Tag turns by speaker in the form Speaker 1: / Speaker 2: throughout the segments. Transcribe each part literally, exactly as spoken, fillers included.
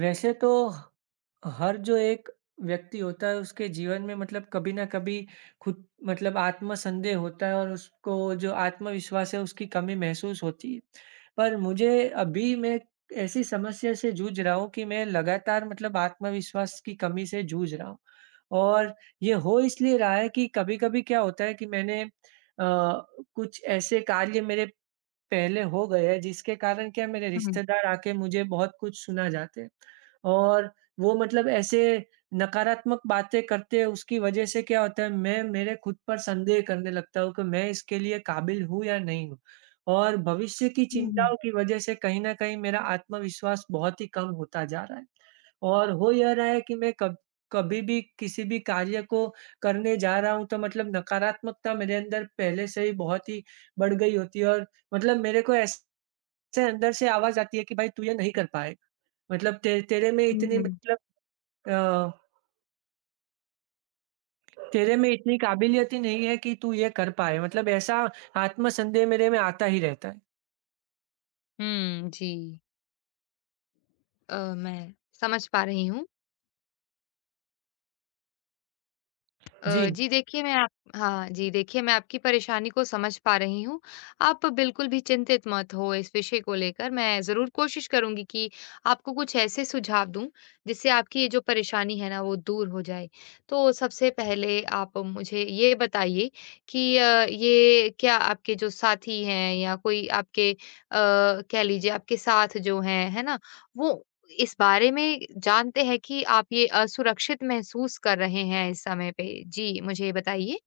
Speaker 1: वैसे तो हर जो एक व्यक्ति होता है उसके जीवन में मतलब कभी ना कभी खुद मतलब आत्मसंदेह होता है और उसको जो आत्मविश्वास है उसकी कमी महसूस होती है। पर मुझे अभी मैं ऐसी समस्या से जूझ रहा हूँ कि मैं लगातार मतलब आत्मविश्वास की कमी से जूझ रहा हूँ। और ये हो इसलिए रहा है कि कभी-कभी क्या होता है कि मैंने अ, कुछ ऐसे कार्य मेरे पहले हो गए हैं जिसके कारण क्या मेरे
Speaker 2: हुँ,
Speaker 1: रिश्तेदार आके मुझे बहुत कुछ सुना जाते हैं। और वो मतलब ऐसे नकारात्मक बातें करते हैं, उसकी वजह से क्या होता है मैं मेरे खुद पर संदेह करने लगता हूँ कि मैं इसके लिए काबिल हूँ या नहीं हूँ। और भविष्य की
Speaker 2: हुँ, हुँ,
Speaker 1: चिंताओं की वजह से कहीं न कहीं मेरा आत्मविश्वास बहुत ही कम होता जा रहा है। और हो यह रहा है कि मैं कब कभी भी किसी भी कार्य को करने जा रहा हूँ तो मतलब नकारात्मकता मेरे अंदर पहले से ही बहुत ही बढ़ गई होती है, और मतलब मेरे को ऐसे अंदर से आवाज़ आती है कि भाई तू ये नहीं कर पाएगा। मतलब ते तेरे में
Speaker 2: हुँ,
Speaker 1: इतनी
Speaker 2: हुँ।
Speaker 1: मतलब अ, तेरे में इतनी काबिलियत ही नहीं है कि तू ये कर पाए। मतलब ऐसा आत्मसंदेह मेरे में आता ही रहता है।
Speaker 2: हुँ, जी। अ, मैं समझ पा रही हूँ।
Speaker 1: जी।
Speaker 2: अ, जी देखिए मैं आप हाँ, जी देखिए मैं आपकी परेशानी को समझ पा रही हूँ। आप बिल्कुल भी चिंतित मत हो इस विषय को लेकर। मैं ज़रूर कोशिश करूँगी कि आपको कुछ ऐसे सुझाव दूँ, जिससे आपकी ये जो परेशानी है ना वो दूर हो जाए। तो सबसे पहले आप मुझे ये बताइए कि अ, ये क्या आपके जो साथी हैं या कोई आपके अ, कह लीजिए आपके साथ जो हैं, है ना? वो इस बारे में जानते हैं कि आप ये असुरक्षित महसूस कर रहे हैं इस समय पे? जी, मुझे बताइए।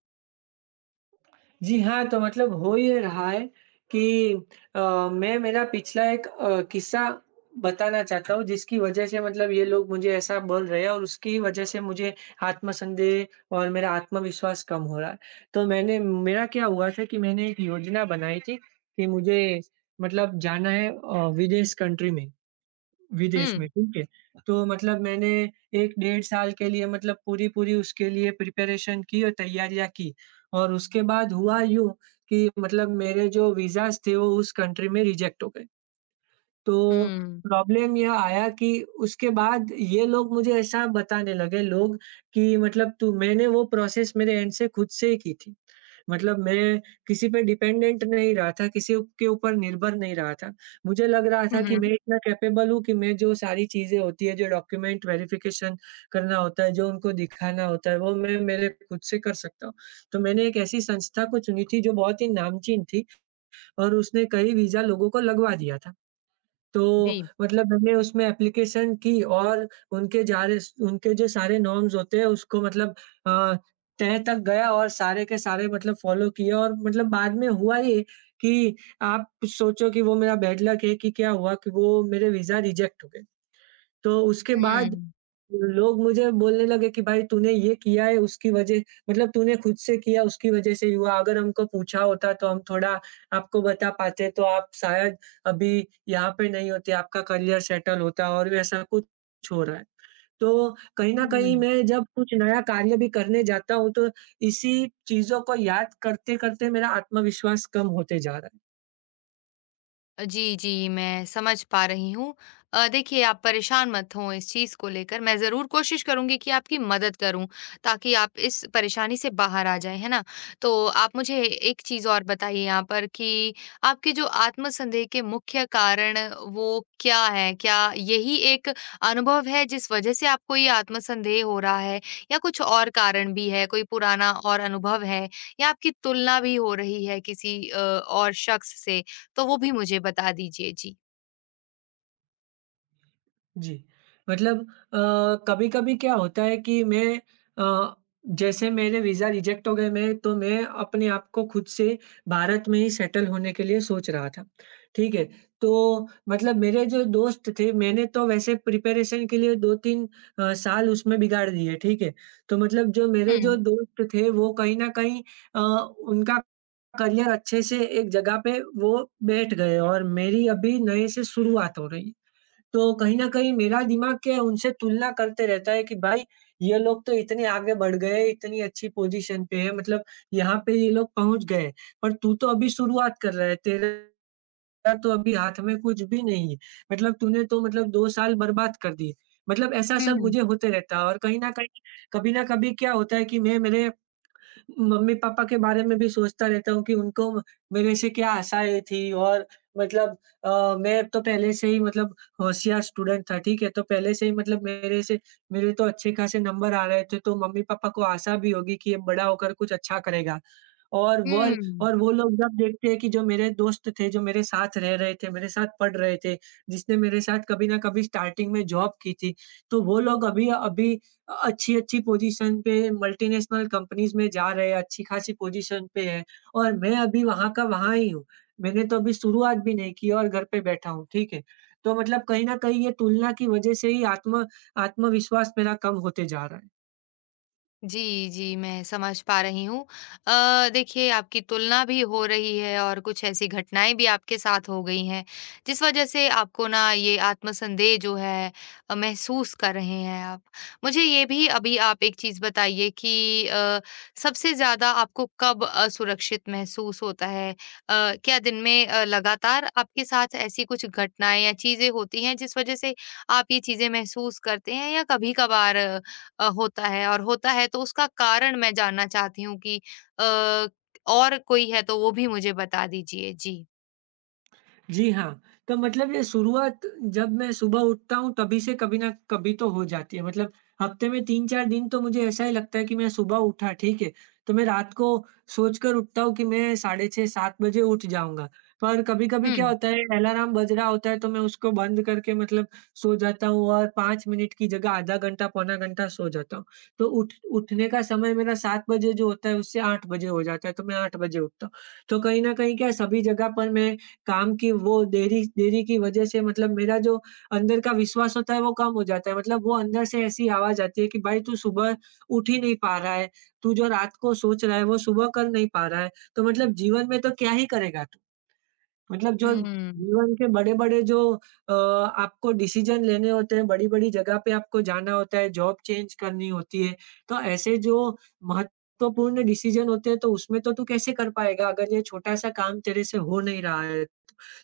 Speaker 1: जी हाँ, तो मतलब हो ये रहा है कि अ, मैं मेरा पिछला एक अ, किस्सा बताना चाहता हूँ, जिसकी वजह से मतलब ये लोग मुझे ऐसा बोल रहे हैं और उसकी वजह से मुझे आत्मसंदेह और मेरा आत्मविश्वास कम हो रहा है। तो मैंने मेरा क्या हुआ था कि मैंने एक योजना बनाई थी कि मुझे मतलब जाना है अ, विदेश कंट्री में। विदेश में,
Speaker 2: हुँ।
Speaker 1: ठीक है। तो मतलब मैंने एक डेढ़ साल के लिए मतलब पूरी-पूरी उसके लिए प्रिपरेशन की और तैयारियाँ की। और उसके बाद हुआ यूँ कि मतलब मेरे जो वीज़ाज़ थे वो उस कंट्री में रिजेक्ट हो गए। तो
Speaker 2: हुँ।
Speaker 1: प्रॉब्लम यह आया कि उसके बाद ये लोग मुझे ऐसा बताने लगे लोग कि मतलब तू मैंने वो प्रोसेस मेरे एंड से खुद से ही की थी। मतलब मैं किसी पे डिपेंडेंट नहीं रहा था, किसी उ के ऊपर निर्भर नहीं रहा था। मुझे लग रहा
Speaker 2: हुँ,
Speaker 1: था कि
Speaker 2: हुँ।
Speaker 1: मैं इतना कैपेबल हूँ कि मैं जो सारी चीज़ें होती हैं, जो डॉक्यूमेंट वेरिफ़िकेशन करना होता है, जो उनको दिखाना होता है, वो मैं मेरे खुद से कर सकता हूँ। तो मैंने एक ऐसी संस्था को चुनी थी जो बहुत ही नामचीन थी और उसने कई वीज़ा लोगों को लगवा दिया था। तो
Speaker 2: जी।
Speaker 1: मतलब मैंने उसमें एप्लीकेशन की और उनके जारे उनके जो सारे नॉर्म्स होते हैं उसको मतलब अ, तह तक गया और सारे के सारे मतलब फ़ॉलो किए, और मतलब बाद में हुआ ये कि आप सोचो कि वो मेरा बैड लक है कि क्या हुआ कि वो मेरे वीज़ा रिजेक्ट हो गए। तो उसके बाद
Speaker 2: हुँ,
Speaker 1: लोग मुझे बोलने लगे कि भाई तूने ये किया है उसकी वजह मतलब तूने खुद से किया उसकी वजह से हुआ। अगर हमको पूछा होता तो हम थोड़ा आपको बता पाते तो आप शायद अभी यहाँ पे नहीं होते, आपका करियर सेटल होता और ऐसा कुछ हो रहा है। तो कहीं न कहीं
Speaker 2: हुँ।
Speaker 1: मैं जब कुछ नया कार्य भी करने जाता हूँ तो इसी चीज़ों को याद करते-करते मेरा आत्मविश्वास कम होते जा रहा है।
Speaker 2: अ, जी, जी, मैं समझ पा रही हूँ। अ, देखिए आप परेशान मत हों इस चीज़ को लेकर, मैं ज़रूर कोशिश करूँगी कि आपकी मदद करूँ, ताकि आप इस परेशानी से बाहर आ जाएँ, है ना? तो आप मुझे एक चीज़ और बताइए यहाँ पर कि आपके जो आत्मसन्देह के मुख्य कारण वो क्या हैं? क्या यही एक अनुभव है जिस वजह से आपको ये आत्मसन्देह हो रहा है या कुछ और कारण भी है? कोई पुराना और अनुभव है या आपकी तुलना भी हो रही है किसी अ, और शख्स से? तो वो भी मुझे बता दीजिए। जी।
Speaker 1: जी, मतलब अ, कभी-कभी क्या होता है कि मैं अ, जैसे मेरे वीज़ा रिजेक्ट हो गए, मैं तो मैं अपने आप को खुद से भारत में ही सेटल होने के लिए सोच रहा था, ठीक है? तो मतलब मेरे जो दोस्त थे मैंने तो वैसे प्रिपरेशन के लिए दो तीन अ, साल उसमें बिगाड़ दिए, ठीक है? तो मतलब जो मेरे जो
Speaker 2: हुँ।
Speaker 1: दोस्त थे वो कहीं न कहीं अ, उनका करियर अच्छे से एक जगह पे वो बैठ गए, और मेरी अभी नए से शुरुआत हो रही है। तो कहीं न कहीं मेरा दिमाग क्या है उनसे तुलना करते रहता है कि भाई ये लोग तो इतने आगे बढ़ गए, इतनी अच्छी पोज़ीशन पे है, मतलब यहाँ पे ये लोग पहुँच गए, पर तू तो अभी शुरुआत कर रहा है, तेरा तो अभी हाथ में कुछ भी नहीं है। मतलब तूने तो मतलब दो साल बर्बाद कर दिए। मतलब ऐसा
Speaker 2: हुँ,
Speaker 1: सब
Speaker 2: हुँ।
Speaker 1: मुझे होते रहता है, और कहीं न कहीं, कभी न कभी क्या होता है कि मैं मेरे मम्मी-पापा के बारे में भी सोचता रहता हूँ कि उनको मेरे से क्या आशाएँ थी, और मतलब अ, मैं तो पहले से ही मतलब होशियार स्टूडेंट था, ठीक है? तो पहले से ही मतलब मेरे से मेरे तो अच्छे खासे नंबर आ रहे थे, तो मम्मी-पापा को आशा भी होगी कि ये बड़ा होकर कुछ अच्छा करेगा। और वल
Speaker 2: हुँ।
Speaker 1: और वो लोग जब देखते हैं कि जो मेरे दोस्त थे, जो मेरे साथ रह रहे थे, मेरे साथ पढ़ रहे थे, जिसने मेरे साथ कभी ना कभी स्टार्टिंग में जॉब की थी, तो वो लोग अभी अभी अ, अच्छी-अच्छी पोज़ीशन पे मल्टीनेशनल कंपनीज़ में जा रहे हैं, अच्छी-खासी पोज़ीशन पे हैं और मैं अभी वहाँ का वहाँ ही हूँ। मैंने तो अभी शुरुआत भी नहीं की और घर पे बैठा हूँ, ठीक है? तो मतलब कहीं न कहीं ये तुलना की वज़ह से ही आत्म आत्मविश्वास मेरा कम होते जा रहा है।
Speaker 2: जी, जी, मैं समझ पा रही हूँ। अ, देखिए आपकी तुलना भी हो रही है और कुछ ऐसी घटनाएँ भी आपके साथ हो गई हैं, जिस वजह से आपको ना ये आत्मसंदेह जो है अ, महसूस कर रहे हैं आप। मुझे ये भी अभी आप एक चीज़ बताइए कि अ, सबसे ज़्यादा आपको कब असुरक्षित महसूस होता है? अ, क्या दिन में अ, लगातार आपके साथ ऐसी कुछ घटनाएँ या चीज़ें होती हैं जिस वजह से आप ये चीज़ें महसूस करते हैं या कभी-कभार अ, होता है और होता है तो उसका कारण मैं जानना चाहती हूँ कि अ, और कोई है तो वो भी मुझे बता दीजिए? जी।
Speaker 1: जी हाँ, तो मतलब ये शुरुआत जब मैं सुबह उठता हूँ तभी से कभी न कभी तो हो जाती है। मतलब हफ्ते में तीन चार दिन तो मुझे ऐसा ही लगता है कि मैं सुबह उठा, ठीक है? तो मैं रात को सोचकर उठता हूँ कि मैं साढ़े छह सात बजे उठ जाऊँगा। पर कभी-कभी क्या
Speaker 2: हुँ।
Speaker 1: होता है अलार्म बज रहा होता है तो मैं उसको बंद करके मतलब सो जाता हूँ, और पाँच मिनट की जगह आधा घंटा, पौना घंटा सो जाता हूँ। तो उठ उठने का समय मेरा सात बजे जो होता है उससे आठ बजे हो जाता है, तो मैं आठ बजे उठता हूँ। तो कहीं न कहीं क्या सभी जगह पर मैं काम की वो देरी देरी की वजह से मतलब मेरा जो अंदर का विश्वास होता है वो कम हो जाता है। मतलब वो अंदर से ऐसी आवाज़ आती है कि भाई तू सुबह उठ ही नहीं पा रहा है, तू जो रात को सोच रहा है वो सुबह कर नहीं पा रहा है। तो मतलब जीवन में तो क्या ही करेगा तू? मतलब जो
Speaker 2: हुँ।
Speaker 1: जीवन के बड़े-बड़े जो अ, आपको डिसीज़न लेने होते हैं, बड़ी-बड़ी जगह पे आपको जाना होता है, जॉब चेंज करनी होती है, तो ऐसे जो महत्वपूर्ण डिसीज़न होते हैं तो उसमें तो तू कैसे कर पाएगा अगर ये छोटा-सा काम तेरे से हो नहीं रहा है,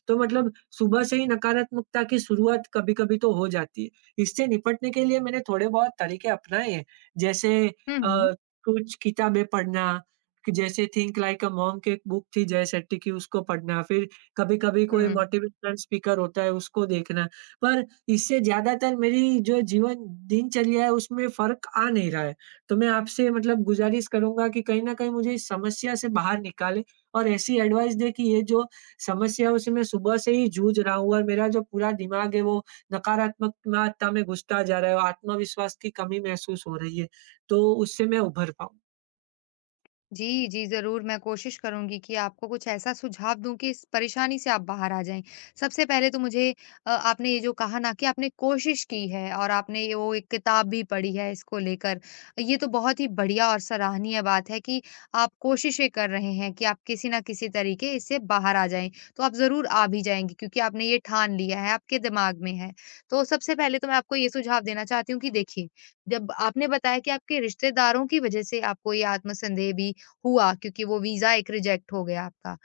Speaker 1: तो मतलब सुबह से ही नकारात्मकता की शुरुआत कभी-कभी तो हो जाती है। इससे निपटने के लिए मैंने थोड़े बहुत तरीके अपनाए हैं, जैसे
Speaker 2: हुँ,
Speaker 1: अ,
Speaker 2: हुँ,
Speaker 1: कुछ किताबें पढ़ना, कि जैसे थिंक लाइक अ मॉन्क एक बुक थी जय शेट्टी की, उसको पढ़ना, फिर कभी-कभी कोई
Speaker 2: हुँ।
Speaker 1: मोटिवेशनल स्पीकर होता है, उसको देखना। पर इससे ज़्यादातर मेरी जो जीवन दिनचर्या है, उसमें फ़र्क आ नहीं रहा है। तो मैं आपसे मतलब गुज़ारिश करूँगा कि कहीं न कहीं मुझे इस समस्या से बाहर निकालें और ऐसी एडवाइस दें कि ये जो समस्याओं से मैं सुबह से ही जूझ रहा हूँ और मेरा जो पूरा दिमाग है वो नकारात्मकता में घुसता जा रहा है और आत्मविश्वास की कमी महसूस हो रही है। तो उससे मैं उभर पाऊँ।
Speaker 2: जी, जी, ज़रूर मैं कोशिश करूँगी कि आपको कुछ ऐसा सुझाव दूँ कि इस परेशानी से आप बाहर आ जाएँ। सबसे पहले तो मुझे अ, आपने ये जो कहा ना कि आपने कोशिश की है और आपने ये वो एक किताब भी पढ़ी है इसको लेकर। ये तो बहुत ही बढ़िया और सराहनीय बात है कि आप कोशिशें कर रहे हैं कि आप किसी न किसी तरीके इससे बाहर आ जाएँ। तो आप ज़रूर आ भी जाएँगे क्योंकि आपने ये ठान लिया है, आपके दिमाग में है। तो सबसे पहले तो मैं आपको ये सुझाव देना चाहती हूँ कि देखिए, जब आपने बताया कि आपके रिश्तेदारों की वज़ह से आपको ये आत्मसंदेह भी हुआ क्योंकि वो वीज़ा एक रिजेक्ट हो गया आपका।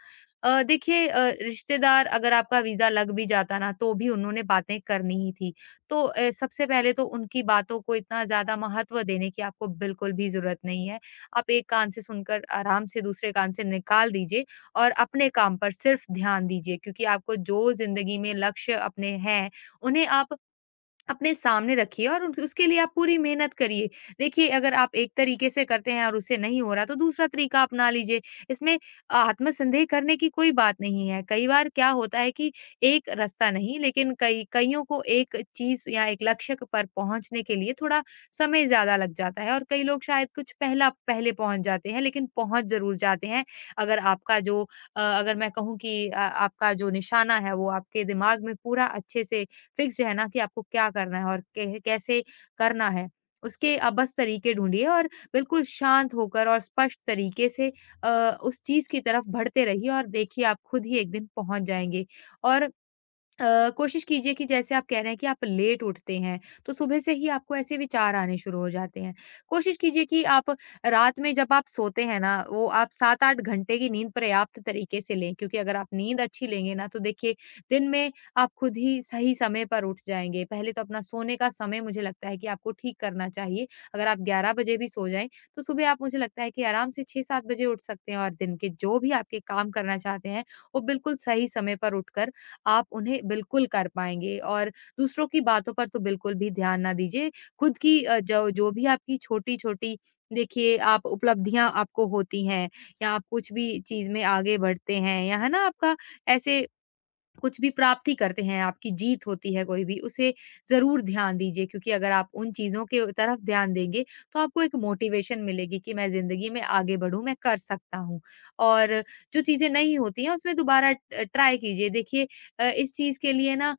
Speaker 2: अ, देखिए, अ, रिश्तेदार अगर आपका वीज़ा लग भी जाता ना तो भी उन्होंने बातें करनी ही थी। तो अ, सबसे पहले तो उनकी बातों को इतना ज़्यादा महत्व देने की आपको बिल्कुल भी ज़रूरत नहीं है। आप एक कान से सुनकर आराम से दूसरे कान से निकाल दीजिए और अपने काम पर सिर्फ़ ध्यान दीजिए क्योंकि आपको जो ज़िंदगी में लक्ष्य अपने हैं, उन्हें आप अपने सामने रखिए और उस उसके लिए आप पूरी मेहनत करिए। देखिए, अगर आप एक तरीके से करते हैं और उससे नहीं हो रहा तो दूसरा तरीका अपना लीजिए। इसमें आत्मसन्देह करने की कोई बात नहीं है। कई बार क्या होता है कि एक रास्ता नहीं, लेकिन कई कइयों को एक चीज़ या एक लक्ष्य क पर पहुँचने के लिए थोड़ा समय ज़्यादा लग जाता है और कई लोग शायद कुछ पहला पहले पहुँच जाते हैं लेकिन पहुँच ज़रूर जाते हैं। अगर आपका जो अ, अगर मैं कहूँ कि अ, आपका जो निशाना है वो आपके दिमाग में पूरा अच्छे से फिक्स्ड है ना कि आपको क्या करना है और कै कैसे करना है। उसके आप बस तरीके ढूँढिए और बिल्कुल शांत होकर और स्पष्ट तरीके से अ, उस चीज़ की तरफ बढ़ते रहिए और देखिए आप खुद ही एक दिन पहुँच जाएँगे। और अ, कोशिश कीजिए कि जैसे आप कह रहे हैं कि आप लेट उठते हैं, तो सुबह से ही आपको ऐसे विचार आने शुरू हो जाते हैं। कोशिश कीजिए कि आप रात में जब आप सोते हैं ना, वो आप सात आठ घंटे की नींद पर्याप्त तरीके से लें क्योंकि अगर आप नींद अच्छी लेंगे ना, तो देखिए दिन में आप खुद ही सही समय पर उठ जाएँगे। पहले तो अपना सोने का समय मुझे लगता है कि आपको ठीक करना चाहिए। अगर आप ग्यारह बजे भी सो जाएँ, तो सुबह आप मुझे लगता है कि आराम से छह सात बजे उठ सकते हैं और दिन के जो भी आपके काम करना चाहते हैं, वो बिल्कुल सही समय पर उठकर आप उन्हें बिल्कुल कर पाएँगे और दूसरों की बातों पर तो बिल्कुल भी ध्यान ना दीजिए। खुद की अ, जो जो भी आपकी छोटी-छोटी, देखिए आप उपलब्धियाँ आपको होती हैं या आप कुछ भी चीज़ में आगे बढ़ते हैं या है ना आपका ऐसे कुछ भी प्राप्ति करते हैं, आपकी जीत होती है कोई भी, उसे ज़रूर ध्यान दीजिए क्योंकि अगर आप उन चीज़ों के तरफ ध्यान देंगे, तो आपको एक मोटिवेशन मिलेगी कि मैं ज़िंदगी में आगे बढ़ूँ, मैं कर सकता हूँ। और जो चीज़ें नहीं होती हैं, उसमें दोबारा अ, ट्राई कीजिए। देखिए, अ, इस चीज़ के लिए ना अ,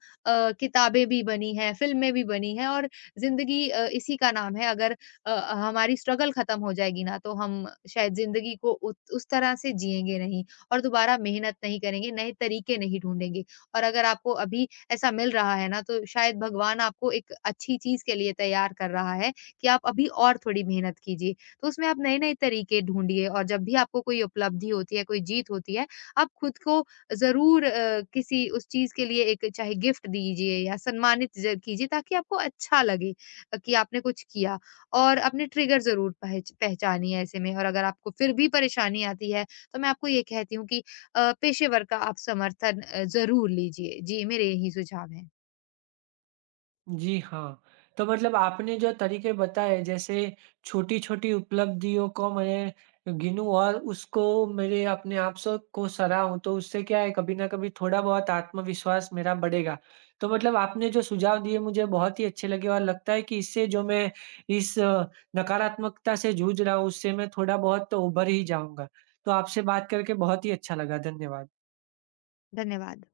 Speaker 2: किताबें भी बनी हैं, फ़िल्में भी बनी हैं और ज़िंदगी अ, इसी का नाम है। अगर अ, हमारी स्ट्रगल ख़त्म हो जाएगी ना, तो हम शायद ज़िंदगी को उत उस तरह से जिएँगे नहीं और दोबारा मेहनत नहीं करेंगे, नए तरीके नहीं ढूँढेंगे। और अगर आपको अभी ऐसा मिल रहा है ना, तो शायद भगवान आपको एक अच्छी चीज़ के लिए तैयार कर रहा है कि आप अभी और थोड़ी मेहनत कीजिए। तो उसमें आप नए-नए तरीके ढूँढिए और जब भी आपको कोई उपलब्धि होती है, कोई जीत होती है, आप खुद को ज़रूर अ, किसी उस चीज़ के लिए एक चाहे गिफ्ट दीजिए या सम्मानित ज कीजिए ताकि आपको अच्छा लगे अ, कि आपने कुछ किया। और अपने ट्रिगर ज़रूर पहच पहचानिए ऐसे में, और अगर आपको फिर भी परेशानी आती है, तो मैं आपको ये कहती हूँ कि अ, पेशेवर का आप समर्थन अ, ज़रूर लीजिए। जी, मेरे यही सुझाव हैं।
Speaker 1: जी हाँ, तो मतलब आपने जो तरीके बताए जैसे छोटी-छोटी उपलब्धियों को मैं गिनूँ और उसको मेरे अपने आप स को सराहूँ, तो उससे क्या है कभी न कभी थोड़ा-बहुत आत्मविश्वास मेरा बढ़ेगा। तो मतलब आपने जो सुझाव दिए मुझे बहुत ही अच्छे लगे और लगता है कि इससे जो मैं इस अ, नकारात्मकता से जूझ रहा हूँ उससे मैं थोड़ा-बहुत तो उभर ही जाऊँगा। तो आपसे बात करके बहुत ही अच्छा लगा। धन्यवाद।
Speaker 2: धन्यवाद।